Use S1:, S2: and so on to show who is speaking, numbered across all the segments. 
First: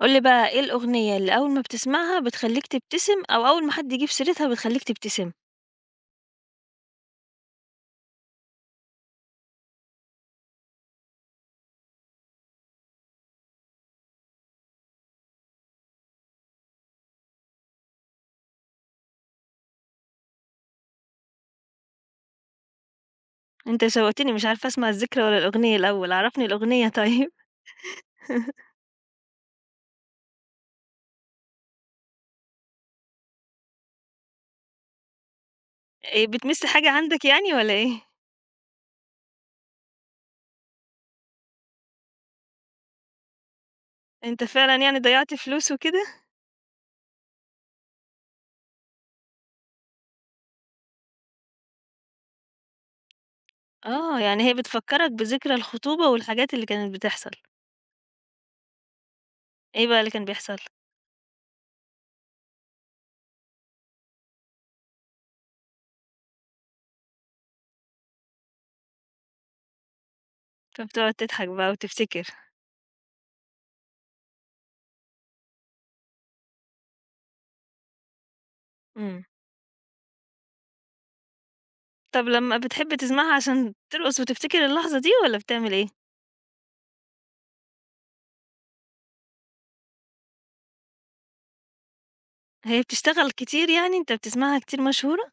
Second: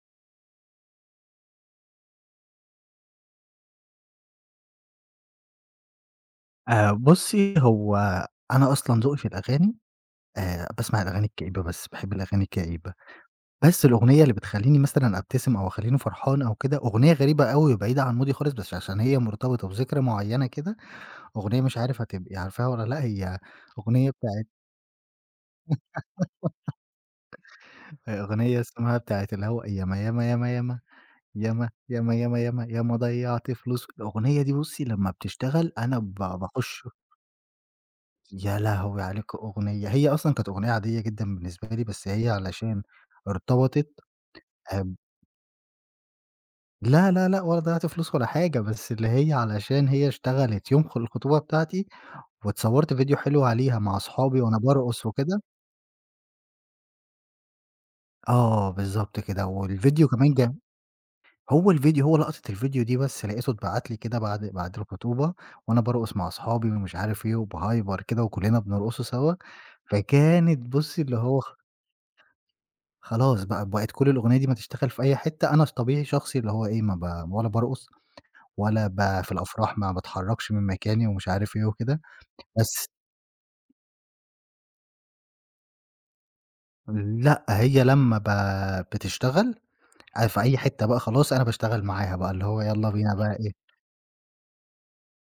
S1: قُل لي بقى إيه الأغنية اللي أول ما بتسمعها بتخلّيك تبتسم، أو أول ما حد يجيب سيرتها بتخلّيك تبتسم؟
S2: بُصّي، هو أنا أصلًا ذوقي في الأغاني. باسمع الأغاني الكئيبة بس، باحب الأغاني الكئيبة، بس الأغنية اللي بتخلّيني مثلًا أبتسم أو أخلّيني فرحان أو كده، أغنية غريبة أوي وبعيدة عن مودي خالص، بس عشان هي مرتبطة بذكرى معيّنة كده. أغنية مش عارف هتبقي عارفاها والّا لأ، هي
S1: أنت
S2: أغنية
S1: شوّقتني
S2: بتاعة
S1: مش عارفة أسمع الذكرى والّا الأغنية الأول، عرّفني الأغنية طيب.
S2: أغنية اسمها بتاعة اللي هو ياما، ياما، ياما، ياما، ياما، ياما، ياما، ياما، ياما ضيّعت فلوس. الأغنية دي بُصّي لمّا بتشتغل أنا
S1: بتمِس
S2: باخُش.
S1: حاجة عندك يعني والّا إيه؟
S2: يا لهوي عليكِ أغنية! هي أصلًا كانت أغنية عادية جدًا بالنسبة لي، بس هي علشان ارتبطت.
S1: أنت فعلًا
S2: آآ
S1: يعني ضيّعت فلوس وكده؟
S2: لا، لا، لأ ولا ضيّعت فلوس ولا حاجة، بس اللي هي علشان هي اشتغلت يوم الخطوبة بتاعتي، واتصوّرت فيديو حلو عليها مع
S1: آه،
S2: أصحابي
S1: يعني هي
S2: وأنا بارقص
S1: بتفكّرك
S2: وكده.
S1: بذكرى الخطوبة والحاجات اللي كانت بتحصل.
S2: آه، بالضبط كده،
S1: إيه بقى
S2: والفيديو
S1: اللي كان
S2: كمان
S1: بيحصل؟
S2: هو لقطة الفيديو دي بس لقيته اتبعت لي كده بعد الخطوبة، وأنا بارقص مع أصحابي ومش عارف إيه وبهايبر كده وكلّنا بنرقصه سوا. فكانت بُصّي
S1: فبتقعد
S2: اللي هو
S1: تضحك بقى وتفتكر.
S2: خلاص بقى بقت كل الأغنية دي ما تشتغل في أي حتة. أنا طبيعي شخصي اللي هو إيه، ما ب ولا بارقص ولا ب
S1: إمم.
S2: في الأفراح ما باتحرّكش من مكاني ومش عارف إيه وكده.
S1: طب لمّا
S2: بس
S1: بتحب تسمعها عشان ترقص وتفتكر اللحظة دي والّا بتعمل إيه؟
S2: لأ، هي لمّا بتشتغل في أي حتة بقى خلاص أنا باشتغل معاها بقى، اللي هو
S1: هي
S2: يالّا بينا
S1: بتشتغل
S2: بقى إيه.
S1: كتير يعني، أنت بتسمعها كتير مشهورة؟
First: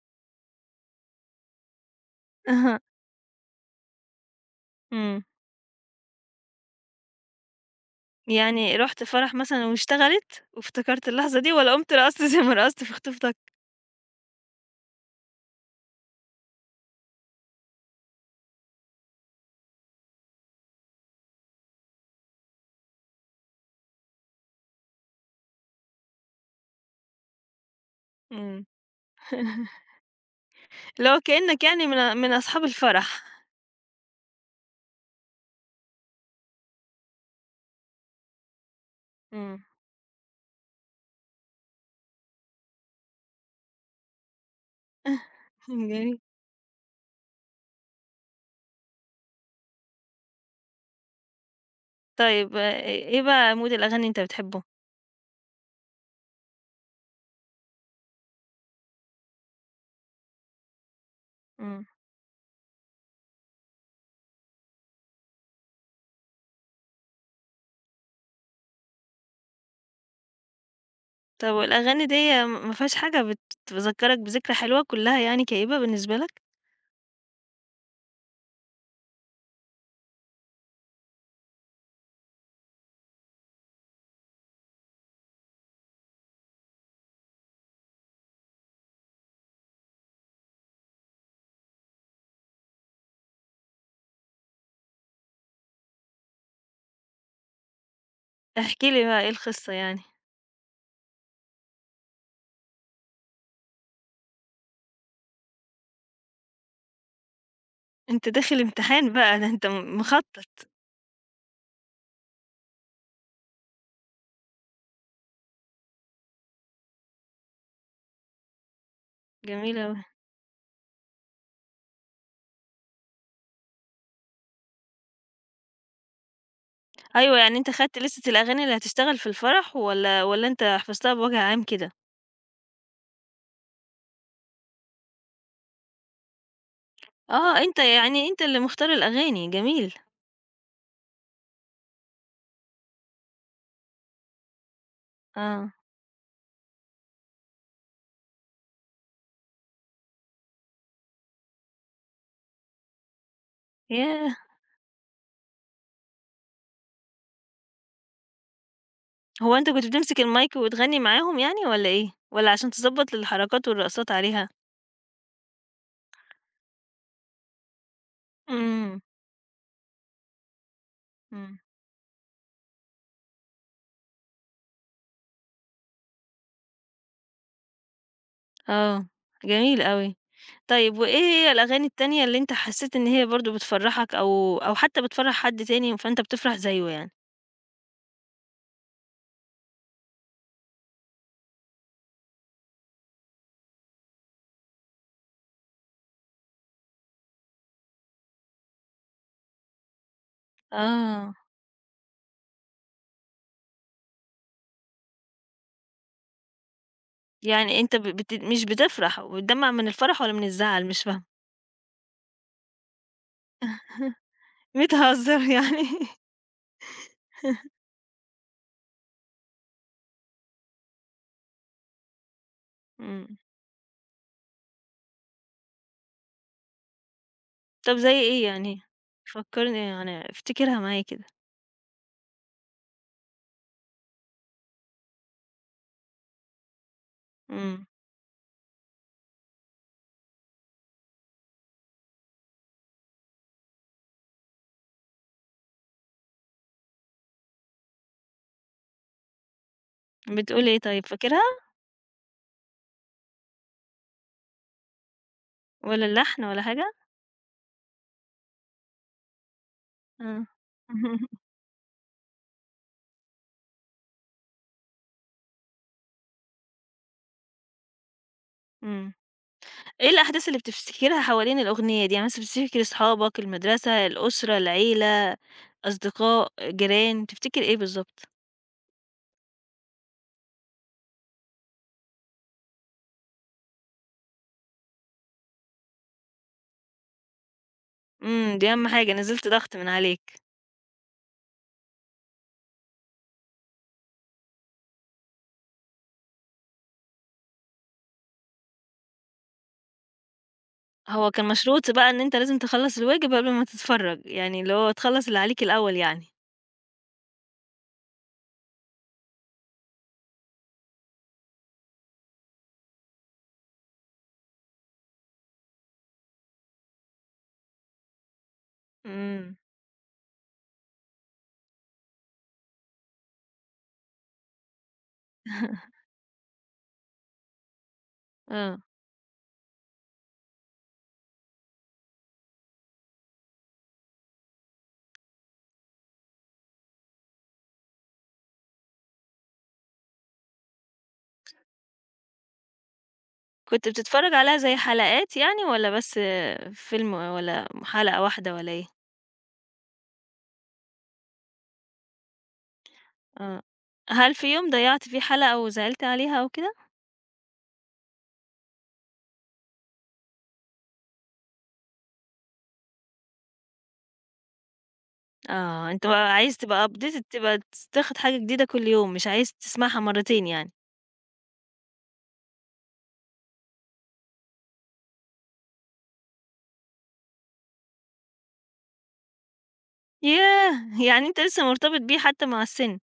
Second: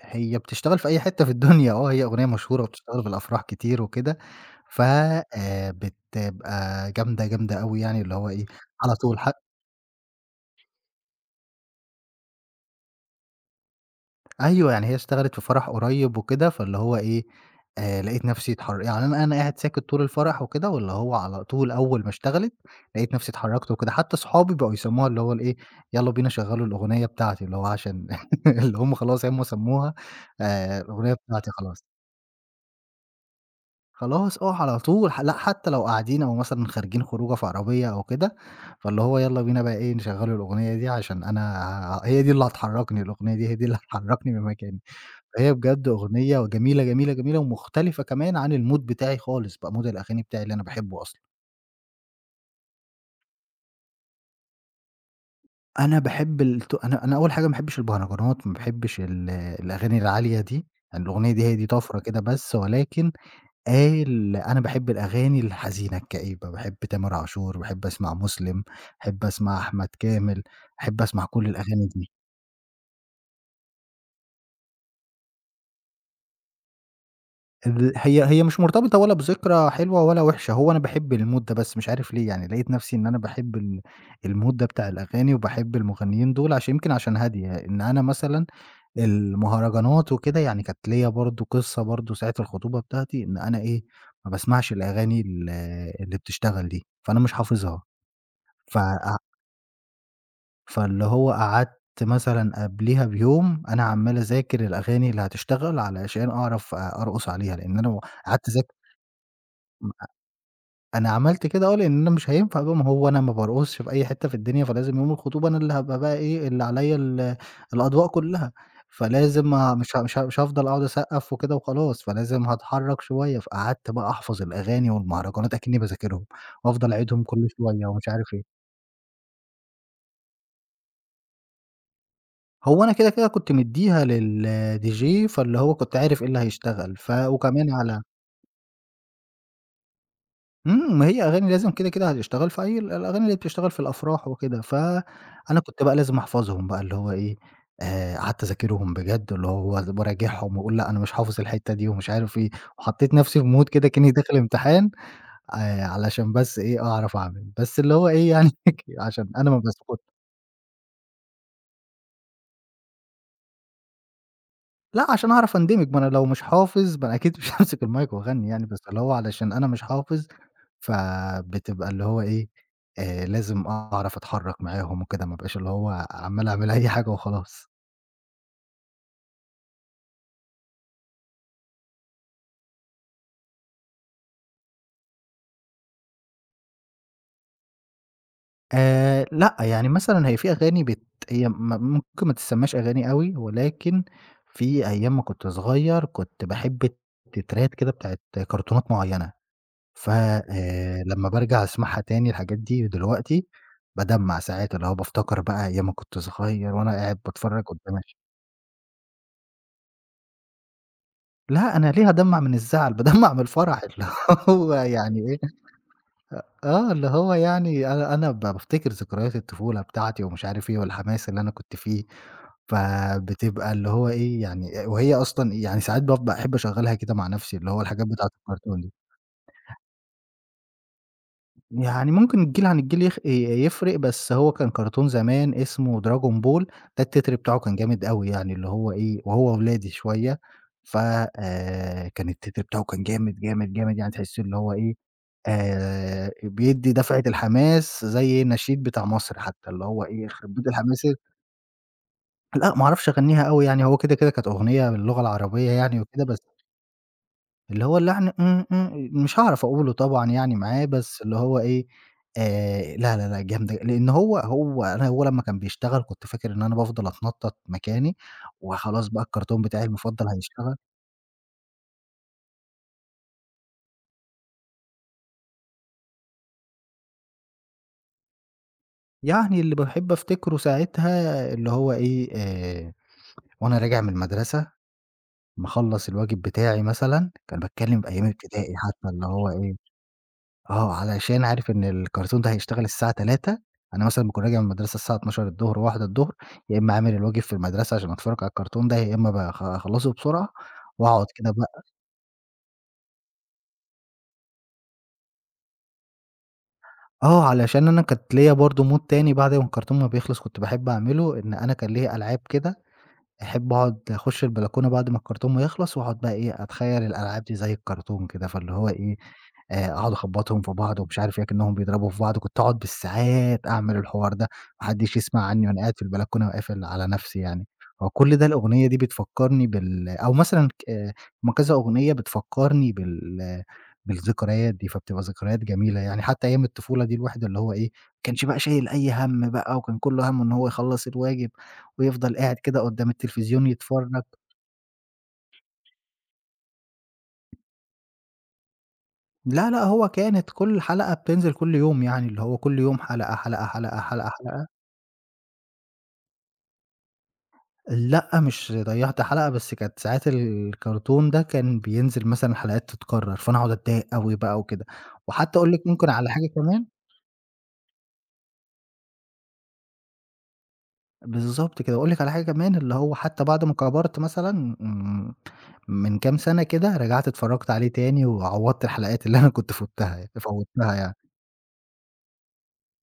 S2: هي بتشتغل في أي حتة في الدنيا، آه. هي أغنية مشهورة
S1: أها.
S2: وبتشتغل في الأفراح كتير وكده، ف
S1: إمم.
S2: بتبقى جامدة، جامدة أوي يعني اللي هو إيه.
S1: يعني
S2: على
S1: رُحت
S2: طول.
S1: فرح مثلًا واشتغلت وافتكرت اللحظة دي والّا قُمت رقصت زي ما رقصت في خطوبتك؟
S2: أيوه، يعني هي اشتغلت في فرح قريب وكده، فاللي هو إيه. لقيت نَفْسي يعني أنا قاعد ساكت طول الفرح وكده، واللي هو على طول أول ما اشتغلت، لقيت نَفْسي اتحرّكت وكده، حتّى صحابي بقوا يسمّوها اللي هو الإيه، يالّا بينا شغّلوا الأغنية بتاعتي، اللي هو عشان
S1: إمم.
S2: اللي هم خلاص هم سمّوها
S1: اللي
S2: الأغنية
S1: هو
S2: بتاعتي
S1: كإنّك
S2: خلاص.
S1: يعني من أصحاب الفرح.
S2: خلاص آه، على طول، لأ حتّى لو قاعدين أو مثلًا خارجين خروجة في عربية أو كده، فاللي هو يالّا
S1: إمم.
S2: بينا بقى إيه، نشغّلوا الأغنية دي عشان أنا هي دي اللي هتحرّكني، الأغنية دي هي دي اللي هتحرّكني من مكاني. هي بجد
S1: جميل.
S2: أغنية جميلة، جميلة، جميلة ومختلفة كمان عن الmood بتاعي خالص بقى، mood الأغاني بتاعي اللي أنا باحبه أصلًا.
S1: طيب إيه بقى مود الأغاني اللي أنت بتحبه؟
S2: أنا أول حاجة ما باحبش المهرجانات، ما باحبش الأغاني العالية دي، الأغنية دي هي دي
S1: إمم.
S2: طفرة كده بس، ولكن أنا باحب الأغاني الحزينة الكئيبة، باحب تامر عاشور، باحب أسمع مسلم، باحب أسمع أحمد كامل، باحب أسمع كل
S1: طب
S2: الأغاني
S1: والأغاني
S2: دي.
S1: ديّة ما فيهاش حاجة بتذكّرك بذكرى حلوة كُلّها يعني كئيبة بالنسبة لك؟
S2: هي مش مرتبطة ولا بذكرى حلوة ولا وحشة، هو أنا باحب الmood ده بس مش عارف ليه، يعني لقيت نفسي إن أنا باحب الmood ده بتاع الأغاني وباحب المغنيين دول عشان يمكن عشان هادية، إن أنا مثلًا المهرجانات وكده يعني كانت ليّا برضه قصة برضه ساعة الخطوبة بتاعتي، إن أنا إيه، ما باسمعش الأغاني اللي بتشتغل دي، فأنا مش حافظها.
S1: احكِ لي
S2: فقع
S1: بقى إيه القصّة يعني؟
S2: فاللي هو قعدت مثلًا قبليها بيوم أنا عمّال أذاكر الأغاني اللي هتشتغل علشان أعرف أرقص عليها، لإن أنا
S1: أنت
S2: قعدت
S1: داخل
S2: أذاكر
S1: امتحان بقى، ده أنت مخطّط.
S2: أنا عملت كده آه، لإن أنا مش هينفع بقى ما هو أنا ما بارقصش في أي حتة في الدنيا، فلازم يوم الخطوبة أنا اللي هابقى بقى إيه، اللي عليّا الأضواء كلّها، فلازم ه
S1: جميل
S2: مش
S1: أوي.
S2: ه مش ه مش هافضل أقعد أسقّف وكده وخلاص، فلازم هاتحرّك شوية، فقعدت بقى أحفظ الأغاني والمهرجانات أكنّي باذاكرهم، وأفضل أعيدهم
S1: أيوه،
S2: كل
S1: يعني أنت
S2: شوية
S1: خدت
S2: ومش
S1: لِستة
S2: عارف إيه.
S1: الأغاني اللي هتشتغل في الفرح والّا أنت حفظتها بوجه عام كده؟
S2: هو أنا كده، كده كنت مدّيها للDJ فاللي هو كنت عارف إيه اللي هيشتغل، ف
S1: آه،
S2: وكمان
S1: أنت
S2: على
S1: يعني أنت اللي مختار الأغاني، جميل،
S2: إمم، ما هي أغاني لازم كده، كده هتشتغل في أي الأغاني اللي بتشتغل في الأفراح وكده، فأنا
S1: آه،
S2: كنت بقى لازم أحفظهم بقى اللي هو إيه، قعدت أذاكرهم بجد اللي هو باراجعهم وأقول لأ أنا مش حافظ الحتّة دي ومش عارف إيه، وحطيت نَفْسي في mood كده كإنّي داخل
S1: ياه!
S2: امتحان. علشان بس إيه، أعرف أعمل، بس اللي هو إيه يعني عشان أنا
S1: هو
S2: ما
S1: أنت كنت
S2: باسكت.
S1: بتمسك المايك وتغني معاهم يعني والّا إيه؟ والّا عشان تضبّط الحركات والرقصات عليها؟
S2: لأ عشان أعرف أندمج، ما أنا لو مش حافظ ما أنا أكيد مش هامسك المايك وأغني يعني، بس اللي
S1: إمم،
S2: هو علشان أنا مش حافظ
S1: إمم،
S2: فبتبقى اللي هو إيه، لازم أعرف أتحرّك معاهم وكده، ما أبقاش اللي هو عمّال أعمل أي حاجة وخلاص.
S1: آه، جميل أوي. طيب وإيه هي الأغاني التانية اللي أنت حسّيت إن هي برضه بتفرّحك أو حتى بتفرّح حد تاني فأنت بتفرح زيّه يعني؟
S2: لأ، يعني مثلًا هي في أغاني هي ما ممكن ما تتسمّاش أغاني أوي، ولكن في أيام ما كنت صغير كنت باحب التترات كده بتاعة كرتونات معيّنة، ف لمّا
S1: آه،
S2: بارجع أسمعها تاني الحاجات دي دلوقتي بادمّع ساعات، اللي هو بافتكر بقى أيام ما كنت صغير وأنا قاعد باتفرّج
S1: يعني أنت
S2: قدّام.
S1: ب بت مش بتفرح وبتدمّع من الفرح والّا من الزعل؟ مش فاهمة.
S2: لأ، أنا ليه هادمّع من الزعل، بادمّع من الفرح اللي هو يعني إيه.
S1: بتهزر يعني؟
S2: آه، اللي هو يعني أنا بافتكر ذكريات الطفولة بتاعتي ومش عارف إيه والحماس اللي أنا كنت فيه،
S1: إمم.
S2: فبتبقى اللي هو إيه، يعني وهي أصلًا يعني ساعات باحب أشغّلها كده مع نَفْسي اللي هو
S1: طب
S2: الحاجات
S1: زي
S2: بتاعة
S1: إيه
S2: الكرتون
S1: يعني؟
S2: دي.
S1: فكّرني يعني افتكرها معايا كده.
S2: يعني ممكن الجيل عن الجيل يخ ي يفرق، بس هو كان كرتون زمان اسمه دراجون بول، ده التتر بتاعه كان
S1: إمم.
S2: جامد أوي يعني اللي هو إيه، وهو ولادي شوية، ف كان التتر بتاعه كان جامد، جامد، جامد يعني تحسّيه اللي هو إيه، بيدّي دفعة الحماس زي النشيد بتاع مصر حتى، اللي هو إيه يخرب بيت
S1: بتقول إيه
S2: الحماس
S1: طيب فاكرها
S2: لأ ما أعرفش أغنّيها أوي يعني، هو كده كانت أغنية باللغة العربية يعني
S1: ولا
S2: وكده بس
S1: اللحن ولا حاجة؟
S2: اللي هو اللحن إمم، إمم، مش هاعرف أقوله طبعًا
S1: آه.
S2: يعني معاه، بس اللي هو إيه، لا، لا، لأ جامدة لإن هو لمّا كان بيشتغل كنت فاكر إن أنا بافضل أتنطّط مكاني، وخلاص
S1: إمم.
S2: بقى الكرتون بتاعي
S1: إيه
S2: المفضل
S1: الأحداث اللي
S2: هيشتغل.
S1: بتفتكرها حوالين الأغنية دي؟ يعني مثلًا بتفتكر أصحابك، المدرسة، الأسرة، العيلة، أصدقاء، جيران، تفتكر إيه بالضبط؟
S2: يعني اللي باحب أفتكره ساعتها اللي هو إيه، وأنا راجع من المدرسة، مخلّص الواجب بتاعي مثلًا، كان باتكلم في أيام
S1: إمم، دي
S2: ابتدائي
S1: أهم
S2: حتى
S1: حاجة،
S2: اللي
S1: نزِّلت
S2: هو إيه.
S1: ضغط من عليك.
S2: آه، علشان عارف إن الكرتون ده هيشتغل الساعة 15:00. أنا مثلًا باكون راجع من المدرسة الساعة 12:00، 13:00، يا إمّا عامل الواجب في المدرسة عشان أتفرّج على الكرتون ده، يا إمّا أخلّصه بسرعة وأقعد
S1: هو كان
S2: كده بقى.
S1: مشروط بقى إن أنت لازم تخلّص الواجب قبل ما تتفرّج، يعني اللي هو تخلّص اللي عليك الأول يعني.
S2: آه، علشان أنا كانت ليّا برضه mood تاني بعد ما الكرتون ما بيخلص كنت باحب أعمله، إن أنا كان ليّا ألعاب كده أحب أقعد أخش البلكونة بعد ما الكرتون ما يخلص، وأقعد بقى إيه، أتخيّل الألعاب دي زي الكرتون كده، فاللي هو إيه،
S1: إمم.
S2: أقعد أخبّطهم في بعض ومش عارف إيه، أكنّهم بيضربوا في بعض، كنت أقعد بالساعات أعمل الحوار ده، ما حدّش يسمع عنّي وأنا قاعد في البلكونة وقافل على نَفْسي يعني. فكل ده
S1: آه.
S2: الأغنية دي بتفكّرني بال أو مثلًا ك هُم كذا أغنية بتفكّرني بالذكريات دي، فبتبقى ذكريات جميلة يعني، حتّى أيام الطفولة دي الواحد اللي هو إيه، ما كانش بقى شايل أي هَم بقى وكان كُلّه هَمّه إن هو يخلّص الواجب. ويفضل قاعد كده قدّام التلفزيون
S1: كنت
S2: يتفرّج.
S1: بتتفرّج عليها زي حلقات يعني والّا بس فيلم والّا حلقة واحدة والّا إيه؟
S2: لا، لأ، هو كانت كل حلقة بتنزل كل يوم يعني، اللي هو كل يوم حلقة،
S1: آه.
S2: حلقة، حلقة، حلقة،
S1: هل في
S2: حلقة.
S1: يوم ضيّعت فيه حلقة وزعلت عليها أو كده؟
S2: لأ، مش ضيّعت حلقة، بس كانت ساعات الكرتون ده كان بينزل مثلًا حلقات تتكرّر، فأنا أقعد أتضايق أوي بقى وكده. وحتّى أقول لِك
S1: آه، أنت
S2: ممكن على
S1: بقى
S2: حاجة
S1: عايز
S2: كمان.
S1: تبقى updated تبقى تاخد حاجة جديدة كل يوم، مش عايز تسمعها مرّتين يعني.
S2: بالضبط كده، أقول لِك على حاجة كمان، اللي هو حتّى بعد ما كبرت مثلًا إمم، من كام سَنة كده، رجعت اتفرّجت عليه تاني وعوّضت الحلقات اللي أنا كنت فوّتها
S1: ياه!
S2: يعني.
S1: يعني أنت لسه مرتبط بيه حتى مع السن.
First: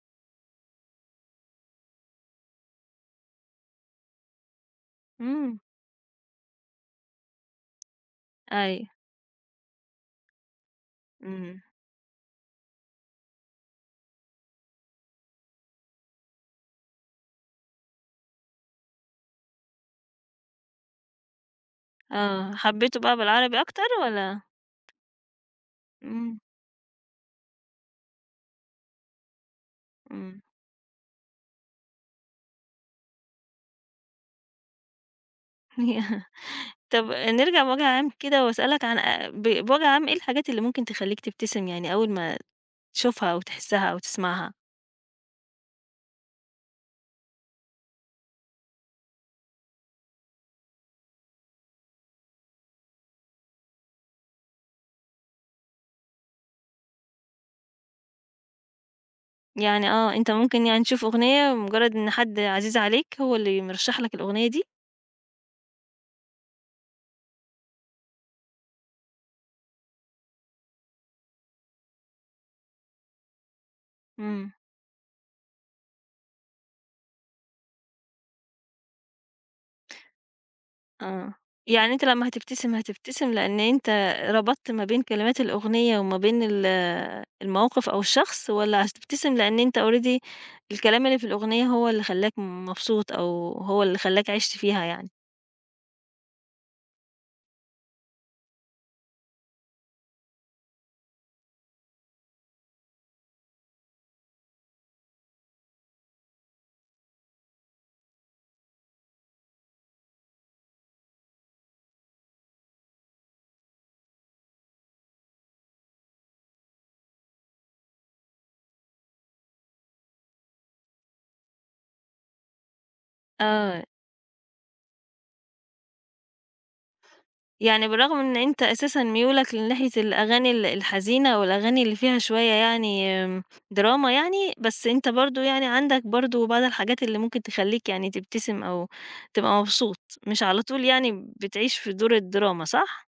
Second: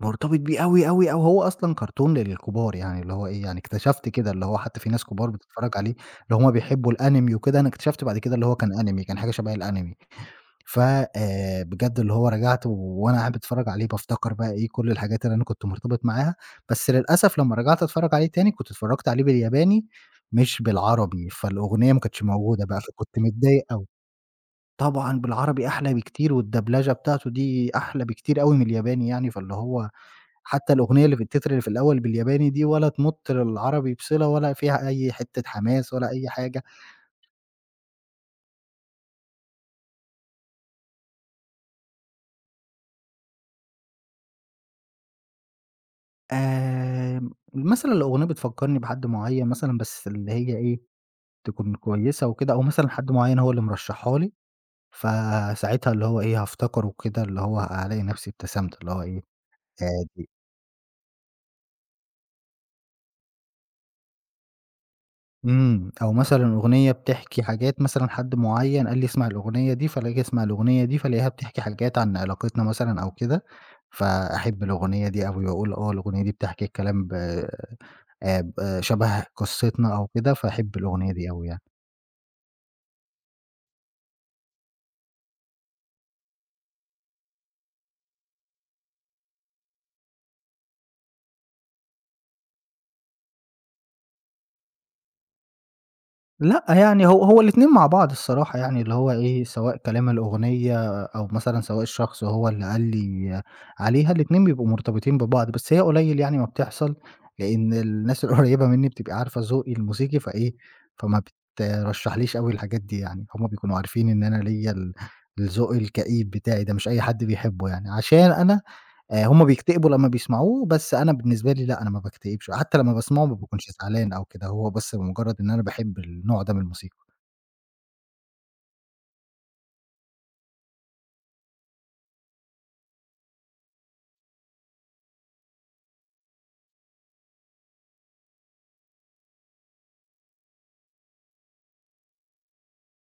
S2: مرتبط بيه أوي، أوي، أوي، هو أصلًا كرتون للكبار يعني اللي هو إيه، يعني اكتشفت كده اللي هو حتى في ناس كبار
S1: إمم.
S2: بتتفرّج عليه، اللي هُم بيحبّوا الأنمي وكده، أنا اكتشفت بعد كده اللي هو كان
S1: أيوه.
S2: أنمي، كان حاجة شبه الأنمي، ف
S1: إمم.
S2: بجد اللي هو رجعت وأنا قاعد باتفرّج عليه بافتكر بقى إيه، كل الحاجات اللي أنا كنت مرتبط معاها، بس للأسف لمّا رجعت أتفرّج عليه تاني كنت اتفرّجت عليه بالياباني مش بالعربي، فالأغنية ما كانتش
S1: آه.
S2: موجودة بقى،
S1: حبّيته بقى
S2: فكنت
S1: بالعربي
S2: متضايق
S1: أكتر
S2: أوي.
S1: والّا
S2: طبعًا بالعربي أحلى بكتير
S1: إمم،
S2: والدبلجة بتاعته دي أحلى بكتير أوي من الياباني يعني، فاللي هو
S1: إمم.
S2: حتى الأغنية اللي في التتر اللي في الأول بالياباني دي ولا تمُط للعربي بصلة ولا فيها أي حتّة حماس ولا أي حاجة.
S1: طب نرجع بوجه عام كده وأسألك عن أ ب بوجه عام إيه الحاجات اللي ممكن تخلّيك تبتسم يعني أول ما تشوفها أو تحسّها أو تسمعها.
S2: مثلًا الأغنية بتفكّرني بحد معيّن مثلًا بس اللي هي إيه، تكون كويسة وكده أو مثلًا حد معيّن هو اللي مرشّحها لي، فساعتها اللي هو إيه، هافتكره كده اللي هو هالاقي نفسي ابتسمت، اللي هو إيه.
S1: يعني
S2: آآ
S1: آه، أنت ممكن يعني تشوف أغنية مجرّد إن حد عزيز عليك هو اللي مرشّح لك الأغنية دي؟
S2: إمم، أو مثلًا أغنية بتحكي حاجات مثلًا حد معيّن قال لي اسمع الأغنية دي، فالآجي أسمع الأغنية دي، فالاقيها بتحكي حاجات عن علاقتنا مثلًا أو كده،
S1: إمم،
S2: فأحب الأغنية دي أوي وأقول آه، الأغنية دي بتحكي الكلام ب ب آه، شبه قصتنا أو كده، فاحب الأغنية دي
S1: آه،
S2: أوي يعني.
S1: يعني أنت لمّا هتبتسم هتبتسم لإن أنت ربطت ما بين كلمات الأغنية وما بين الموقف أو الشخص، والّا هتبتسم لإن أنت already الكلام اللي في الأغنية هو اللي خلّاك مبسوط أو هو اللي خلّاك عِشت فيها يعني؟
S2: لأ، يعني هو الاتنين مع بعض الصراحة يعني، اللي هو إيه، سواء كلام الأغنية أو مثلًا سواء الشخص هو اللي قال لي عليها، الاتنين بيبقوا مرتبطين ببعض، بس هي قليل يعني ما بتحصل، لإن الناس القريبة منّي بتبقى عارفة ذوقي الموسيقي فإيه، فما بترشّحليش أوي الحاجات دي يعني، هم بيكونوا عارفين إن أنا ليّا الذوق الكئيب بتاعي ده، مش أي حد بيحبه يعني، عشان أنا هُم بيكتئبوا لمّا بيسمعوه، بس أنا بالنسبة لي لأ، أنا ما باكتئبش، حتى لمّا باسمعه ما باكونش
S1: آه.
S2: زعلان أو كده، هو بس بمجرد إن أنا باحب النوع ده من الموسيقى.
S1: يعني بالرغم إن أنت أساسًا ميولك لناحية الأغاني الحزينة والأغاني اللي فيها شوية يعني دراما يعني، بس أنت برضه يعني عندك برضه بعض الحاجات اللي ممكن تخلّيك يعني تبتسم أو تبقى مبسوط، مش على طول يعني بتعيش في دور الدراما صح؟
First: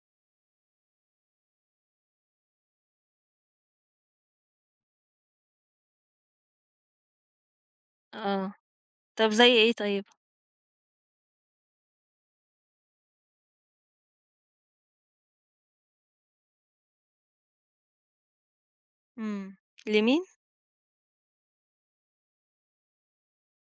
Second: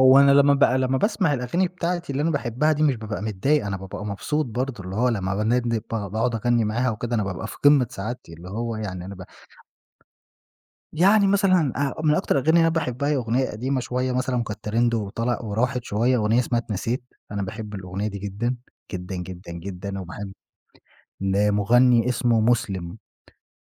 S2: هو أنا لمّا باسمع الأغاني بتاعتي اللي أنا باحبها دي مش بابقى متضايق، أنا بابقى مبسوط برضه، اللي هو لمّا باندب باقعد أغني معاها وكده، أنا بابقى في قمة سعادتي، اللي
S1: آه،
S2: هو يعني أنا ب
S1: طب زي إيه طيب؟
S2: يعني مثلًا من أكتر الأغاني اللي أنا باحبها هي أغنية قديمة شوية مثلًا وكانت ترند وطلع وراحت شوية، أغنية اسمها اتنسيت، أنا باحب الأغنية دي جدًا، جدًا، جدًا،
S1: إمم،
S2: جدًا،
S1: لمين؟
S2: وباحب لمغني اسمه مسلم.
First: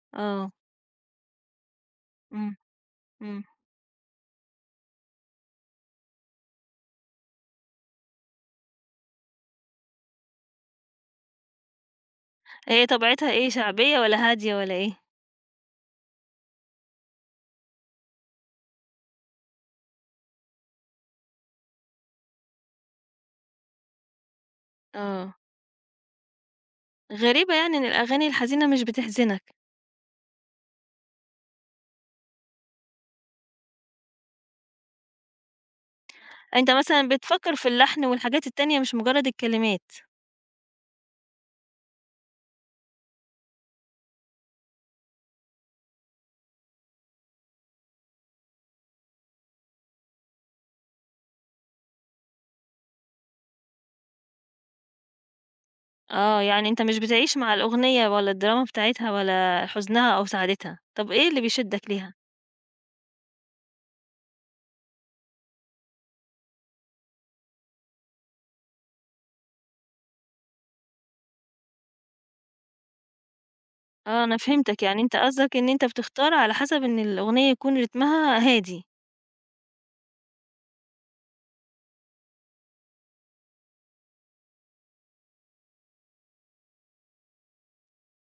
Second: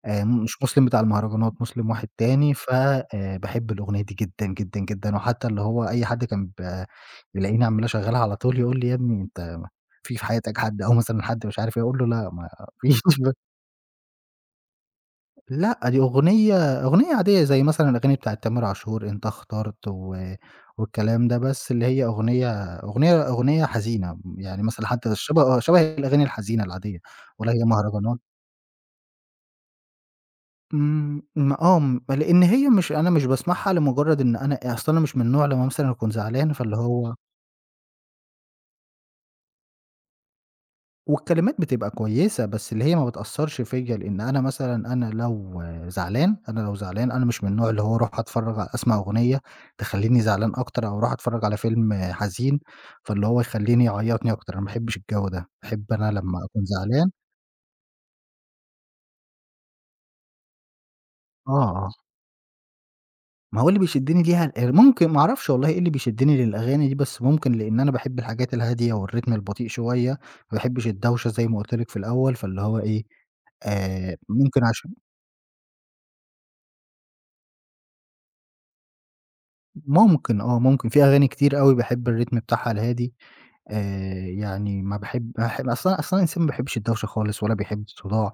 S1: آه،
S2: مش مسلم بتاع المهرجانات، مسلم واحد تاني،
S1: إمم،
S2: ف
S1: إمم،
S2: باحب الأغنية دي جدًا، جدًا، جدًا، وحتى اللي هو أي حد كان ب بيلاقيني عمّال أشغّلها على طول يقول لي: "يا ابني أنت في حياتك حد؟" أو مثلًا حد مش عارف إيه، أقول له: "لأ ما
S1: هي
S2: فيش."
S1: طبيعتها إيه شعبية والّا هادية والّا إيه؟
S2: لأ، دي أغنية عادية زي مثلًا الأغاني بتاعة تامر عاشور، أنت اخترت والكلام ده، بس اللي هي أغنية حزينة، يعني مثلًا حتى
S1: آه،
S2: شبه الأغاني الحزينة العادية، ولا
S1: غريبة
S2: هي
S1: يعني إن
S2: مهرجانات.
S1: الأغاني الحزينة مش بتحزنك.
S2: إمم، م آه، م لإن هي مش باسمعها لمجرد إن أنا مش من النوع لمّا مثلًا أكون زعلان
S1: أنت
S2: فاللي
S1: مثلًا
S2: هو
S1: بتفكّر في اللحن والحاجات التانية مش مجرد الكلمات.
S2: والكلمات بتبقى كويسة، بس اللي هي ما بتأثّرش فيّا، لإن أنا مثلًا أنا لو زعلان أنا مش من النوع اللي هو أروح أتفرّج ع أسمع أغنية تخلّيني زعلان أكتر، أو أروح أتفرّج على فيلم حزين فاللي هو يعيّطني أكتر، أنا ما باحبش الجو ده، باحب أنا
S1: آه،
S2: لمّا أكون
S1: يعني أنت مش
S2: زعلان.
S1: بتعيش مع الأغنية ولا الدراما بتاعتها ولا حزنها أو سعادتها، طب إيه اللي
S2: آه،
S1: بيشدك
S2: آه.
S1: ليها؟
S2: ما هو اللي بيشدّني ليها ممكن ما أعرفش والله إيه اللي بيشدّني للأغاني دي، بس ممكن لإن أنا باحب الحاجات الهادية والريتم البطيء شوية، ما باحبش الدوشة زي ما قُلت لِك في الأول، فاللي هو إيه،
S1: آه، أنا
S2: ممكن
S1: فهمتك،
S2: عشان
S1: يعني أنت قصدك إن أنت بتختار على حسب إن الأغنية يكون رتمها هادي.
S2: ممكن، آه، ممكن في أغاني كتير أوي باحب الريتم بتاعها الهادي، يعني ما باحب باح أصل أنا أصل أنا إنسان ما باحبش الدوشة خالص ولا بيحب الصداع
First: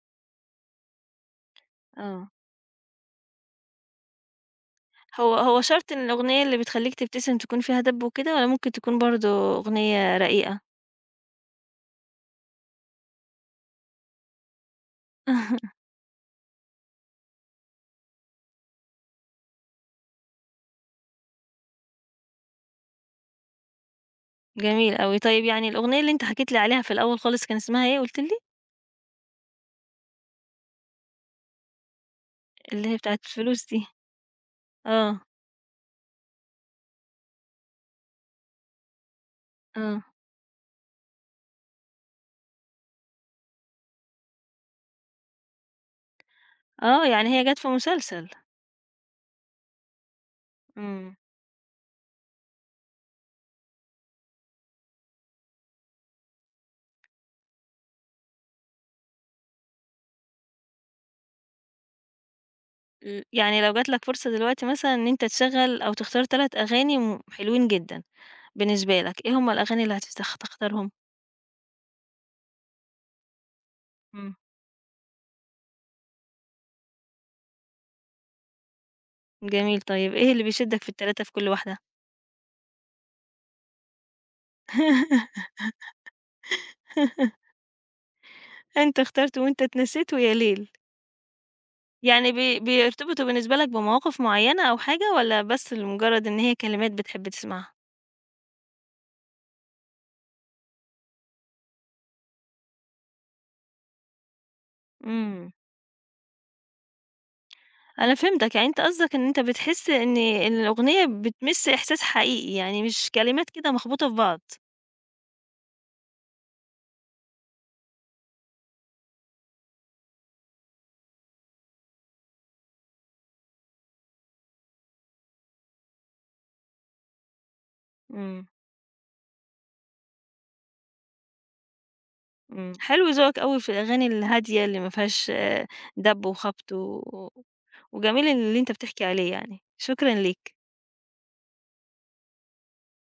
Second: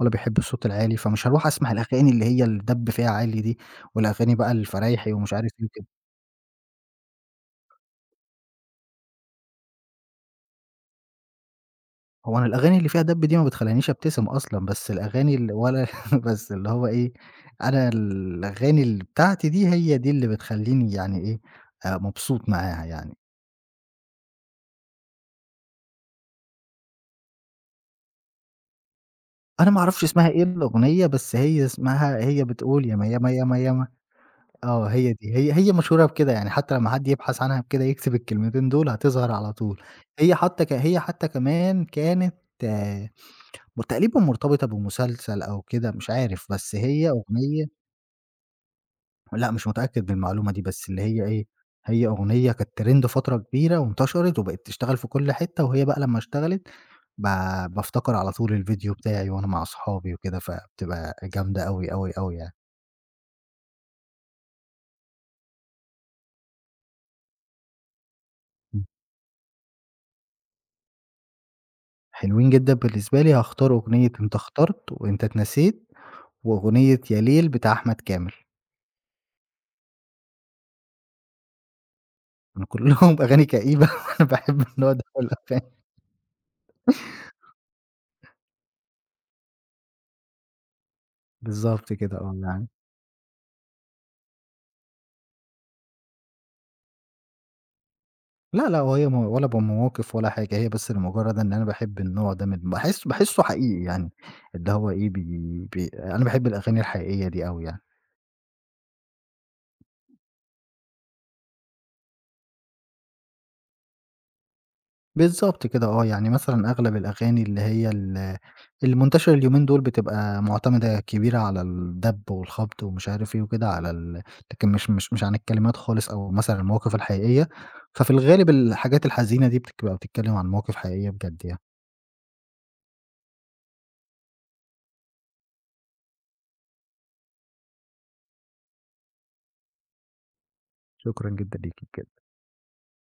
S2: ولا بيحب الصوت العالي، فمش هاروح أسمع الأغاني اللي
S1: آه،
S2: هي الدَب فيها عالي دي، والأغاني بقى الفرايحي ومش
S1: هو
S2: عارف
S1: هو
S2: إيه وكده.
S1: شرط إن الأغنية اللي بتخلّيك تبتسم تكون فيها دَب وكده والّا ممكن تكون برضه أغنية رقيقة؟
S2: أنا الأغاني اللي فيها دَب دي ما بتخلّينيش أبتسم أصلًا، بس الأغاني ال ولا بس اللي هو إيه، أنا الأغاني بتاعتي دي هي دي اللي بتخلّيني يعني إيه، مبسوط معاها يعني.
S1: جميل أوي، طيب يعني الأغنية اللي أنت حكيت لي عليها في الأول خالص كان اسمها إيه قُلت لي؟
S2: أنا ما أعرفش اسمها إيه الأغنية، بس هي بتقول
S1: اللي هي
S2: ياما،
S1: بتاعة
S2: ياما، ياما،
S1: الفلوس دي.
S2: ياما. آه، هي
S1: آه،
S2: دي. هي مشهورة بكده، يعني حتى لمّا حد يبحث عنها بكده يكتب الكلمتين دول هتظهر على طول.
S1: آه،
S2: هي حتى كمان كانت تقريبًا مرتبطة بمسلسل أو كده مش عارف، بس
S1: آه،
S2: هي
S1: يعني هي جات
S2: أغنية،
S1: في مسلسل.
S2: لأ، مش متأكد من المعلومة دي، بس اللي
S1: إمم.
S2: هي إيه، هي أغنية كانت ترند فترة كبيرة وانتشرت وبقت تشتغل في كل حتة، وهي بقى لمّا اشتغلت ب بافتكر على طول الفيديو بتاعي وأنا مع أصحابي وكده، فبتبقى جامدة أوي، أوي، أوي يعني.
S1: يعني لو جات لك فرصة دلوقتي مثلًا إن أنت تشغّل أو تختار 3 أغاني حلوين جدًا
S2: إمم.
S1: بالنسبة لك، إيه هم الأغاني اللي تختارهم؟
S2: حلوين جدًا بالنسبة لي، هاختار أغنية أنت
S1: إمم.
S2: اخترت، وأنت اتنسيت، وأغنية يا ليل بتاع أحمد كامل،
S1: جميل طيب إيه اللي بيشدك في ال3 في كل واحدة؟
S2: أنا كلّهم أغاني كئيبة وأنا باحب النوع ده من الأغاني.
S1: أنت اخترت وأنت اتنسيت ويا ليل.
S2: بالضبط كده
S1: يعني
S2: آه، يعني.
S1: بيرتبطوا بالنسبة لك بمواقف معيّنة أو حاجة والّا بس لمجرد إن هي كلمات بتحب تسمعها؟
S2: لا، لا، وهي ولا بمواقف ولا حاجة، هي بس لمجرد إن أنا باحب النوع ده من، باحسه حقيقي يعني، اللي هو إيه،
S1: إمم،
S2: بي بي أنا باحب الأغاني الحقيقية دي أوي يعني.
S1: أنا فهمتك، يعني أنت قصدك إن أنت بتحس إن الأغنية بتمِس إحساس حقيقي، يعني مش كلمات كده مخبوطة في بعض.
S2: بالضبط كده آه، يعني مثلًا أغلب الأغاني اللي هي المنتشرة اليومين دول بتبقى مُعتمدة كبيرة على الدَب والخبط ومش عارف إيه وكده على لكن مش عن الكلمات خالص أو مثلًا المواقف الحقيقية، ففي
S1: إمم.
S2: الغالب الحاجات الحزينة دي بتبقى بتتكلم عن مواقف حقيقية بجد يعني.
S1: إمم، حلو ذوقك أوي في الأغاني الهادية اللي ما فيهاش دَب وخبط و وجميل اللي أنت بتحكي عليه يعني، شكرًا ليك.
S2: شكرًا جدًا ليكِ.